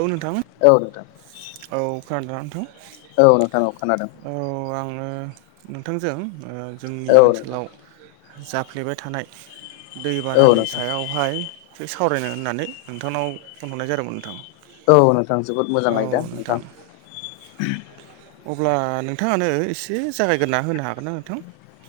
औ नोंथां औ नोंथां औ खोनादोंना नोंथां औ नोंथां औ खोनादों औ आङो नोंथांजों ओ जोंनि औ नोंथां ओनसोलाव जाफ्लेबाय थानाय औ दैबानानि नोंथां सायाव बेहाय एसे सावरायनो होननानै नोंथांनाव फनहरनाय जादोंमोन नोंथां। औ नोंथां जोबोद मोजां आयदा नोंथां। अब्ला नोंथांआनो एसे जागायग्रोना होनो हागोन ना नोंथां।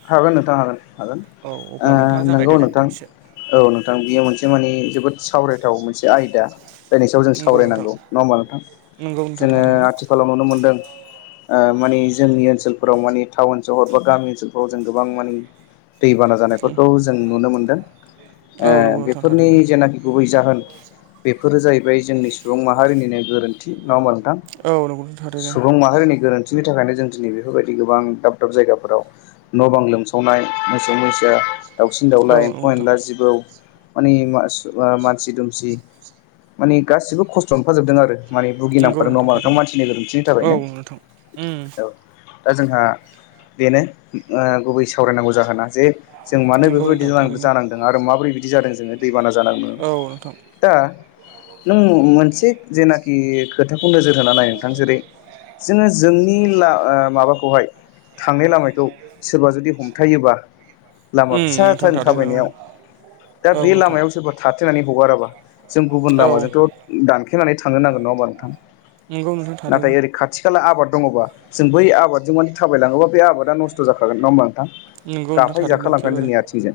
हागोन नोंथां हागोन हागोन औ ओ अब्ला नोंथाङा नोंगौ जागायदो दे नोंथां। एसे औ नोंथां बियो मोनसे माने जोबोद सावरायथाव मोनसे आयदा। जायनि सायाव जों नंगौ नोंथां सावरायनांगौ नङा होमबा नोंथां नंगौ नोंथां जोङो थारैनो आथिखालाव। नुनो मोनदों ओ माने जोंनि ओनोलफोराव माने टाउन सहर बा गामि ओनसोल खौ जों गोबां माने। दैबाना उम जानायफोरखौ जों नुनो मोनदों औ ओ नंगौ नोंथां बेफोरनि थारैनो जेनाखि। गुबै जाहोन बेफोरो जाहैबाय जोंनि सुबुं माहारिनिनो गोरोन्थि नङा होमबा नोंथां। औ नंगौ नोंथां थारैनो सुबुं माहारिनि गोरोन्थिनि थाखायनो जों दिनै बेफोरबायदि गोबां दाब दाब जायगाफोराव। न' बां लोमसावनाय मोसौ मैसा दाउसिन औ दाउला नंगौ एम्फौ नोंथां एनला जिबौ। माने मानसि दुमसि माने गासिबो खस्थ' मोनफाजोबदों आरो। माने नंगौ भुगिनांफादों नङा होमबा नोंथां थारैनो मानसिनि गोरोन्थिनि औ थाखायनो नोंथां उम औ। दा जोंहा बेनो ओ गुबै सावरायनांगौ जाहोना जे जों मानो नंगौ बेफोरबायदि नोंथां जानां थारैनो जानांदों आरो माबोरै बिदि जादों जोङो दैबाना जानां। औ नोंथां दा नों मोनसे जेनाखि खोथाखौ नोजोर होनानै नाय नोंथां जेरै। जोङो जोंनि ला माबाखौहाय थांनाय लामायखौ। सोरबा जुदि हमथायोबा। लामा उम फिसा नोंथां थेन थारैनो थाबायनायाव दा औ बे नोंथां लामायाव सोर बा थाथेनानै हगाराबा जों गुबुन औ लामाजोंथ' दानखेनानै थांनो नांगोन नङा होनोमबा नोंथां। नंगौ नोंथां थारैनो नाथाय ओरै खाथि खाला आबाद दङबा जों बै आबादजों माने थाबायलाङोबा बे आबादा न स्थ जाखागोन नङा होमबा नोंथां। नंगौ नोंथां गाफाय थारैनो जाखालांगोन एखेबारे जोंनि आथिंजों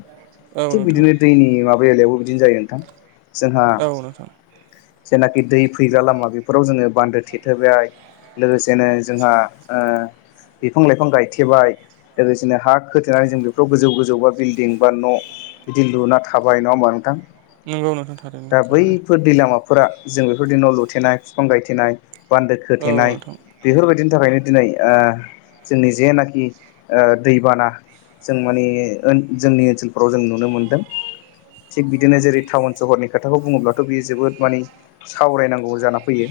औ थिग नोंथां बिदिनो दैनि माबा बेलायावबो बिदिनो जायो। जोंहा। औ नोंथां जेनाखि दै फैग्रा लामा बेफोराव जोङो बान्दो थेथोबाय। लोगोसेनो जोंहा ओ बिफां लाइफां गायथेबाय। लोगोसेनो हा खोथेनाजों बेफोराव गोजौ गोजौ बा बिल्डिं बा न'। बिदि लुना थाबाय नङा होमबा नोंथां। नंगौ नोंथां थारैनो दा एखेबारे। बैफोर दै लामाफोरा जों बेफोरदि न लुथेनाय बिफां गायथेनाय बान्दो औ खोथेनाय नोंथां बेफोरबायदिनि थाखायनो दिनै ओ जोंनि जेनाखि ओ दैबाना जों माने जोंनि ओनसोलफोराव नुनो मोनदों थिग बिदिनो जेरै टाउन सहरनि खोथाखौ बुङोब्लाथ बियो जोबोद माने सावरायनांगौ जाना फैयो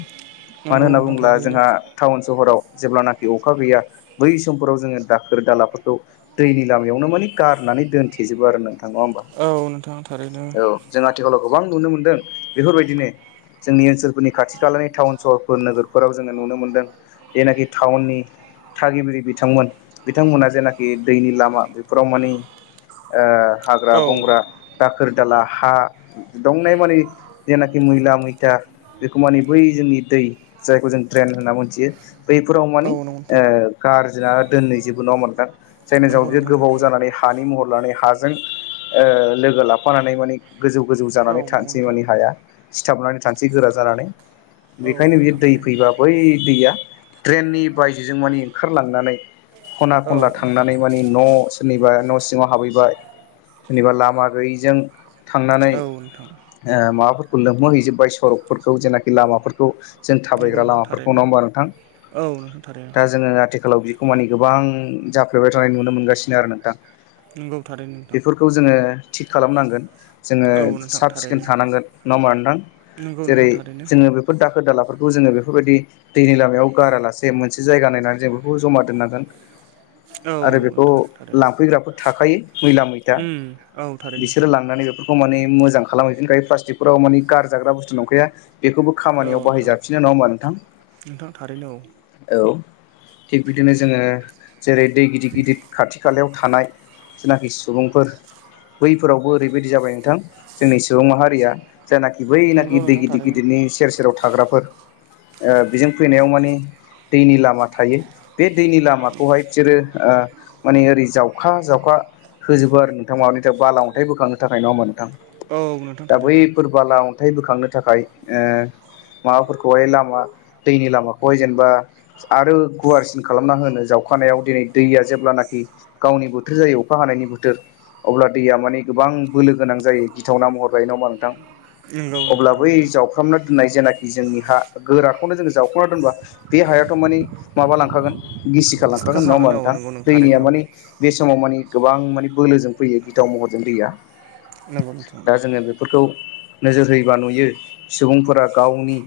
मानो नंगौ होनना नोंथां बुङोब्ला थारैनो जोंहा टाउन सहराव जेब्लानाखि अखा गैया बै समफोराव जोङो दाखोर दालाफोरखौ दैनि लामायावनो माने गारनानै दोनथेजोबो आरो नों नङा होमबा औ नोंथां थारैनो औ जों आथिखालाव गोबां नुनो मोनदों बेफोरबायदिनो जोंनि ओनसोलफोरनि खाथि खालानि टाउन सहरफोर नोगोरफोराव जोङो नुनो मोनदों जेनाखि टाउननि थागिबि बिथांमोन बिथांमोना जेनाखि दैनि लामा बेफोराव माने ओ हाग्रा औ औ बंग्रा दाखोर दाला हा दंनाय मानि जेनाखि मैला मैथा बेखौ मानि बै जोंनि दै जायखौ जों ड्रेन होनना मोनथियो बैफोराव मानि नंगौ नोंथां ओ गारजा दोनै जेबो नङा होमबा नोंथां जायनि नंगौ जाउनाव बि नोंथां गोबाव थारैनो जानानै हानि महर लानानै हाजों ओ लोगो लाफानानै माने गोजौ गोजौ औ जानानै नंगौ थानोसै नोंथां मानाने हाया सिथाबनानै थानोसै गोरा जानानै औ बेखायनो बि नोंथां दै थारैनो फैबा बै दैया द्रेननि बायजोजों मानि ओंखारलांनानै खना औ खनला नोंथां थांनानै मानि न' सोरनिबा न' सिङाव हाबहैबाय सोरनिबा लामा गैयिजों थांनानै औ नोंथां ओ माबाफोरखौ लोमोहो हैजोबबाय सरकफोरखौ जेनाखि लामाफोरखौ जों नंगौ थाबायग्रा नोंथां लामाफोरखौ थारैनो नङा होमबा नोंथां औ नोंथां थारैनो दा जोङो आथिखालाव बिखौ मानि गोबां जाफ्लेबाय थानाय नुनो मोनगासिनो आरो नोंथां नंगौ थारैनो नोंथां खौ जोङो थि खालामनांगोन जोङो औ नोंथां साब सिखोन थारैनो थानांगोन नङा होमबा नोंथां नंगौ जेरै नोंथां थारैनो जोङो बे [unintelligible] दाखोर दालाफोरखौ जोङो बेफोरबायदि दैनि लामायाव गारालासे मोनसे जायगा नायनानै जों बेखौ जमा दोननांगोन औ आरो बेखौ नोंथां थारैनो लांफैग्राफोर थाखायो मैला मैथा उम औ थारैनो नोंथां बिसोरो लांनानै बेखौ माने मोजां खालामहैफिनखायो प्लास्टिकफोराव माने गारजाग्रा बुस्थु नंखाया बेखौबो औ खामानियाव नोंथां बाहायजाबफिनो नङा होमब नोंथां नोंथां थारैनो औ औ थिग बिदिनो जोङो जेरै दै गिदिद गिदिद खाथि खालायाव थानाय जेनाखि सुबुंफोर बैफोरावबो ओरैबायदि जाबाय नोंथां जोंनि सुबुं माहारिया जेनाखि नंगौ बैनाखि दै नोंथां गिदिर थारैनो गिदिरनि सेर सेराव थाग्राफोर ओ बेजों फैनायाव माने दैनि लामा थायो बे दैनि लामा खौहाय बिसोरो ओ माने ओरै जावखा जावखा होजोबो आरो नोंथां माबानि बाला अन्थाइ बोखांनो थाखाय नङा होमबा नोंथां औ नोंथां दा थारैनो बैफोर बाला अन्थाइ बोखांनो थाखाय ओ माबाफोरखौहाय लामा दैनि लामाखौहाय जेनबा आरो गुवारसिन खालामना होनो जाव खानायाव दिनै दैया जेब्लानाखि गावनि बोथोर जायो अखा हानायनि बोथोर अब्ला दैया माने गोबां बोलो गोनां जायो गिथावना महर लायो नङा होमबा नोंथां नंगौ नोंथां अब्ला बै थारैनो जावफ्रामना दोननाय जेनाखि जोंनि हा गोराखौनो जोङो जावखना दोनबा बे हायाथ माने माबा लांखागोन गिसिखा लांखागोन नङा होमबा खुरखाखागोन औ नोंथां नंगौ नों दैनिया थारैनो औ माने बे समाव माने गोबां माने बोलोजों फैयो गिथाव महरजों फैया नंगौ नोंथां दा जोङो बे फोरखौ नोजोर होयोबा नुयो सुबुंफोरा गावनि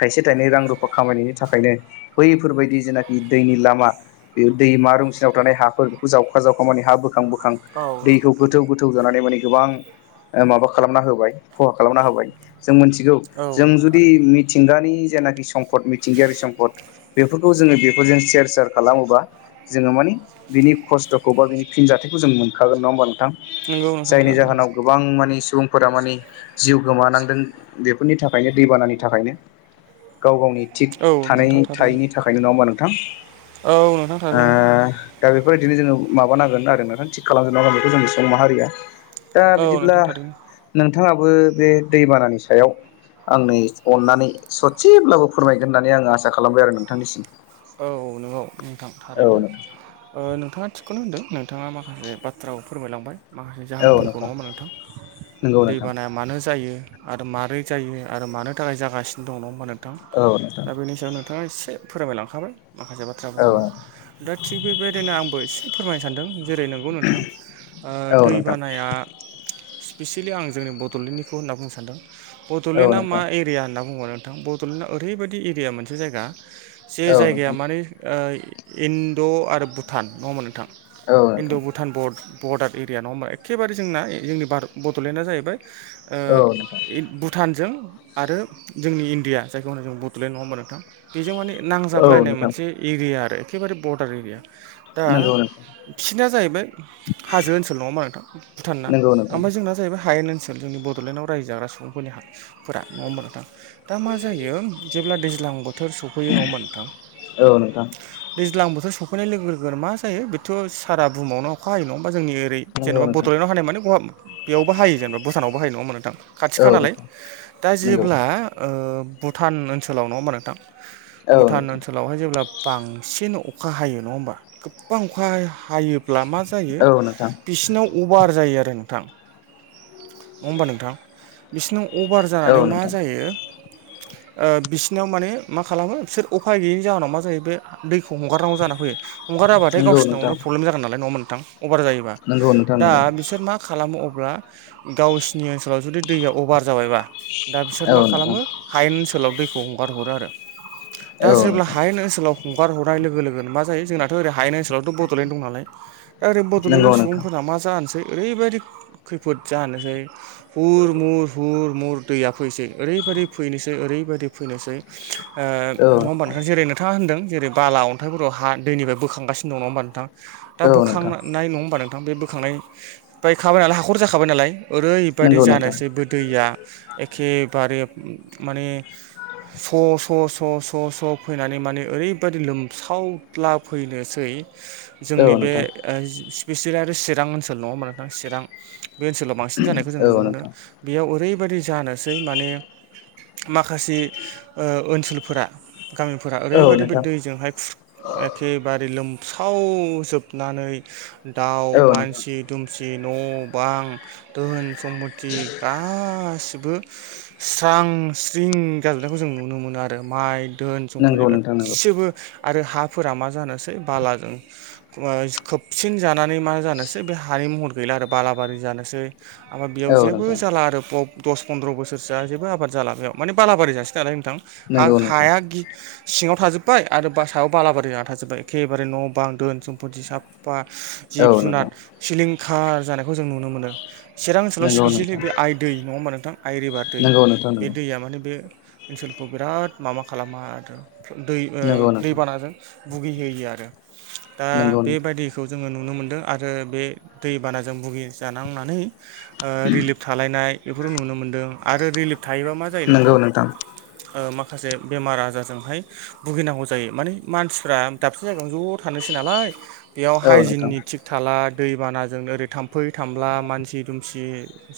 थाइसे थाइनै रां रुफा खामायनायनि थाखायनो बैफोरबायदि जेनाखि दैनि लामा बे दैमा रुंसिनाव थानाय हाफोरखौ जावखा जावखा माने हा बोखां बोखां औ नोंथां दैखौ गोथौ थारैनो गोथौ [unintelligible] नानै माने गोबां ओ माबा खालामना होबाय खहा खालामना होबाय जों मोनथि [unintelligible] औ जों नोंथां जुदि थारैनो मिथ मिथिंगानि जेनाखि सम्पद मिथिंगायारि सम्फद बेफोरखौ जोङो बेफोरजों सेर सेर खालामोबा जोङो मानि बिनि खस्थ'खौ बा बिनि फिनजाथायखौ जों मोनखागोन नङा होमबा नोंथां? नंगौ नोंथां जायनि थारैनो जाहोनाव गोब गोबां मानि सुबुंफोरा मानि जिउ गोमानांदों बेफोरनि थाखायनो दैबानानि थाखायनो गाव गावनि थिग औ थानाय नोंथां थारैनो थायैनि थाखायनो नङा होमबा नोंथां? औ नोंथां। ओ थारैनो दा बेफोरबायदिनो जोङो माबानांगोन आरो नोंथां थिग खालामजोबनांगोन बेखौ जोंनि सुबुं माहारिया दा औ बिदिब्ला नोंथां थारैनो नोंथाङाबो बे दैबानानि सायाव आंनो अननानै ससेब्लाबो फोरमायगोन होननानै आं आसा खालामबाय आरो नोंथांनिसिम औ नंगौ नोंथां औ थारैनो नोंथां ओ नोंथाङा थिगखौनो होनदों नोंथाङा माखासे बाथ्राबो फोरमायलांबाय माखासे जाहोनफोरखौ नङा होमबा नोंथां? नंगौ नोंथां दैबानाया मानो जायो आरो मारै जायो, आरो मानो थाखाय जागासिनो दं नङा होमबा नोंथां? औ नोंथां दा बेनि सायाव नोंथाङा एसे फोरमायलांखाबाय माखासे औ बाथ्राफोरखौ। दा थिग बेबायदिनो आंबो एसे फोरमायनो सानदों जेरै नंगौ नोंथां ओ दै नोंथां बानाया स्पिसियेलि आं जोंनि बड'लेण्डनिखौ होनना बुंनो सान्दों। औ नोंथां औ बड'लेण्डआ मा नोंथां एरिया होनना बुङोबा नोंथां बड'लेण्डआ ओरैबायदि एरिया मोनसे जायगा जे औ जायगाया नोंथां माने ओ इण्ड' आरो भुटान नङा होमबा नोंथां? औ इण्ड' भुटान बर्ड बर्डार एरिया नङा होमबा? एखेबारे जोंना ए जोंनि भार बड'लेण्डआ जाहैबाय ओ नोंथां ए भुट भुटानजों आरो जोंनि इण्डिया जायखौ जोङो होनो बड'लेण्ड नङा होमबा नोंथां? बेजों माने औ नांजाबलायनाय नोंथां मोनसे एरिया आरो एखेबारे बर्डार एरिया दा नंगौ नोंथां बिसना जाहैबाय हाजो ओनसोल नङा होमबा नोंथां? भुटानना नंगौ नोंथां ओमफ्राय जोंना जाहैबाय हायेन ओनसोल जोंनि बड'लेण्डआव रायजो जाग्रा सुबुंफोरनि हा फोरा नङा होमबा नोंथां? दा मा जायो जेब्ला दैज्लां बोथोर सौ फैयो नङा होमबा नोंथां? औ नोंथां दैज्लां बोथोर सफैनाय लोगो लोगोनो मा जायो बेथ' सारा बुहुमावनो अखा हायो नङा होमबा जोंनि ओरै नंगौ जेनेबा नोंथां ब'लेण्डआव हानाय माने [unintelligible] बेयावबो हायो जेनेबा भुटानावबो हायो नङा होमबा नोंथां? खाथिखा औ नालाय नोंथां दा नंगौ जेब्ला ओ भुटान ओनसोलाव नङा होमबा नोंथां? औ भुटान नोंथां ओनसोलावहाय जेब्ला बांसिन अखा हायो नङा होमबा? गोबां अखा हा हायोब्ला मा जायो औ नोंथां बिसिनाव अभार जायो आरो नोंथां नङा होमबा नोंथां? बिसिनाव अभार जानानै औ मा नोंथां जायो ओ बिसिनाव माने मा खालामो बिसोर उफाय गैयैनि जाहोनाव मा जायो बे दैखौ हगारनांगौ जानानै फैयो। हगाराबाथाय नंगौ गावसिनावनो नोंथां प्रब्लेम जागोन नालाय नङा होमबा नोंथां? अभार जायोबा नंगौ नोंथां दा नंगौ बिसोर मा खालामो अब्ला गावसिनि ओनसोलाव जुदि दैया अभार जाबायबा दा बिसोर औ मा नोंथां खालामो हायेन ओनसोलाव दैखौ हगार हरो आरो। दा औ जेब्ला नोंथां हायेन ओनसोलाव हगार हरनाय लोगो लोगोनो मा जायो जोंनाथ'ओरै हायेन ओनसोलावथ' बडलेण्ड दं नालाय दा ओरै बड'लेण्डनि नंगौ नोंथां सुबुंफोरा मा जानोसै ओरैबायदि खैफोद जानोसै हुर मुर हुर मुर दैया फैसै ओरैबायदि फैनोसै ओरैबायदि फैनोसै ओ नङा होमबा नोंथां जेरैनो नोथाङा होनदों जेरै बाला अन्थाइफोराव हा दैनिफ्राय बोखांगासिनो दं नङा होमबा नोंथां? दा औ नोंथां बोखांनाय नङा होमबा नोंथां बे बोखांनाय बायखाबाय नालाय हाखर जाखाबाय नालाय ओरैबायदि नंगौ नोंथां जानोसै बे दैया एखेबारे म-माने स' स' स' स' स' फैनानै माने ओरैबायदि लोमसावद्ला फैनोसै औ नोंथां औ नोंथां जोंनि औ बे नोंथां ओ स्पिसियेलि आरो चिरां ओनसोल नङा होनबा नोंथां? चिरां बे ओनसोलाव बांसिन जानायखौ जों नुनो मोनो बेयाव ओरैबायदि जानोसै माने माखासे ओ ओनसोलफोरा गामिफोरा औ ओरैबायादि बे नोंथां दैजोंहाय खुर एखेबारे लोमसावजोबनानै दाउ, मानसि दुमसि न' बां धोन सम्फथि गा गासिबो स्रां स्रिं जाजोबनायखौ जों नुनो मोनो आरो माइ धोन सम्फथि नंगौ नोंथां नंगौ गासैबो आरो हाफोरा मा जानोसै बालाजों खोबसिन जानानै मा जानोसै बे हानि महर गैला आरो बालाबारि जानोसै [unintelligible] बेयाव औ जेबो नोंथां जाला आरो [unintelligible] दस फन्द्र' बोसोरसोआ जेबो आबाद जाला बेयाव माने बालाबारि जासिगोन जानाय नोंथां नंगौ नोंथां हा-हाया गि सिङाव थाजोब्बाय आरो बास सायाव बालाबारि जाना थाजोब्बाय एखेबारे न' बां दोन सम्फथि साब फा औ जिब जुनार नोंथां सिलिंखार जानायखौ जों नुनो मोनो। चिरां ओनसोलाव नंगौ सिपेसिलि नोंथां बे आइ दै नङा होमबा नोंथां आइ रिभार दै नंगौ नोंथां बे नंगौ दैया माने बे ओनसोलखौ बिराद माबा खालामो आरो दै ओ नंगौ नोंथां दैबानाजों बुगि होयो आरो दा नंगौ नोंथां बेबायदि खौ जोङो नुनो मोन्दों आरो बे दैबानाजों बुगि जानांनानै ओ रिलिफ थालायनाय बेफोर नुनो मोनदों। आरो रिलिफ थायोबा मा जायो नोंथां? ओ माखासे बेमार आजारजोंहाय बुगिनांगौ जायो माने मानसिफ्रा दाबसे जायगायावनो ज' थानोसै नालाय बेयाव औ हाय नोंथां जिननि थिग थाला दैबानाजों ओरै थाम्फै थामला मानसि दुमसि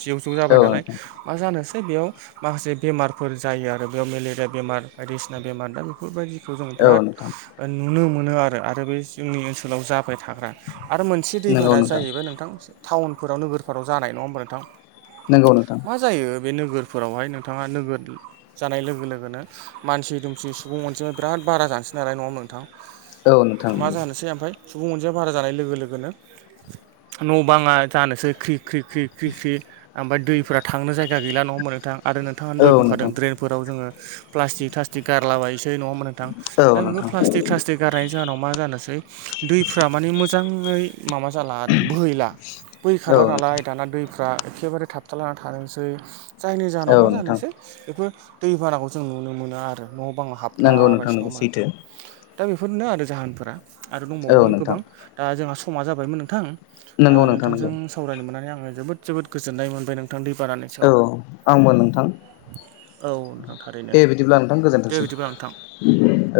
जे जौ जाबाय औ नालाय नोंथां मा जानोसै बेयाव माखासे बेमारफोर जायो आरो। बेयाव मेलेरिया बेमार बायदिसिना बेमार दा बेफोरबायदिखौ जों औ बिराद नोंथां ओ नुनो मोनो आरो आरो बे जोंनि ओनसोलाव जाबाय थाग्रा आरो मोनसे दैबाना जाहैबाय नोंथां टाउनफोराव नोगोरफोराव जानाय नङा होमबा नोंथां? नंगौ नोंथां। मा जायो बे नोगोरफोरावहाय नोंथाङा नोगोर जानाय लोगो लोगोनो मानसि दुमसि सुबुं अनजिमाया बिराद बारा जानोसै नालाय नङा होमबा नोंथां? औ नोंथां मा नंगौ जानोसै ओमफाय सुबुं अनजिमाया बारा जानाय लोगो लोगोनो न' बाङा जानोसै ख्रि ख्रि ख्रि ख्रि ख्रि आमफाय दैफोरा थांनो जायगा गैला नङामोन नोंथां? आरो नोंथाङा औ दय बुंखादों नोंथां ड्रेनफोराव जोङो प्लास्टिक थास्टिक गारलाबायसै नङा होमबा नोंथां? औ दा बिफोर नोंथां प्लास्टिक थासटिग गारनायनि जाहोनाव मा जानोसै दैफ्रा माने मोजाङै माबा जाला आरो बोहैला औ बैखारला नोंथां नालाय दाना दैफ्रा एखे बारे थाबथाला थानोसै जायनि औ जाहोनाव मा नोंथां जानोसै बेफोर दैबानाखौ जों नुनो मोनो आरो। न' बां हाबला नंगौ नोंथां बायसै नङा नंगौ मोमबा सैथो नोंथां? दा बेफोरनो आरो जाहोनफोरा आरो औ दंबावोमोन नोंथां गोबां दा जोंहा समा जाबायमोन नोंथां। दा नंगौ नोंथां नोंथांजों नंगौ सावरायनो मोननानै आङो जोबोद जोबोद गोजोननाय मोनबाय नोंथां दै बानानि औ आंबो नोंथां। औ नोंथां। थारैनो दे बिदिब्ला नोंथां दे बिदिब्ला नोंथां गोजोनथोंसै। औ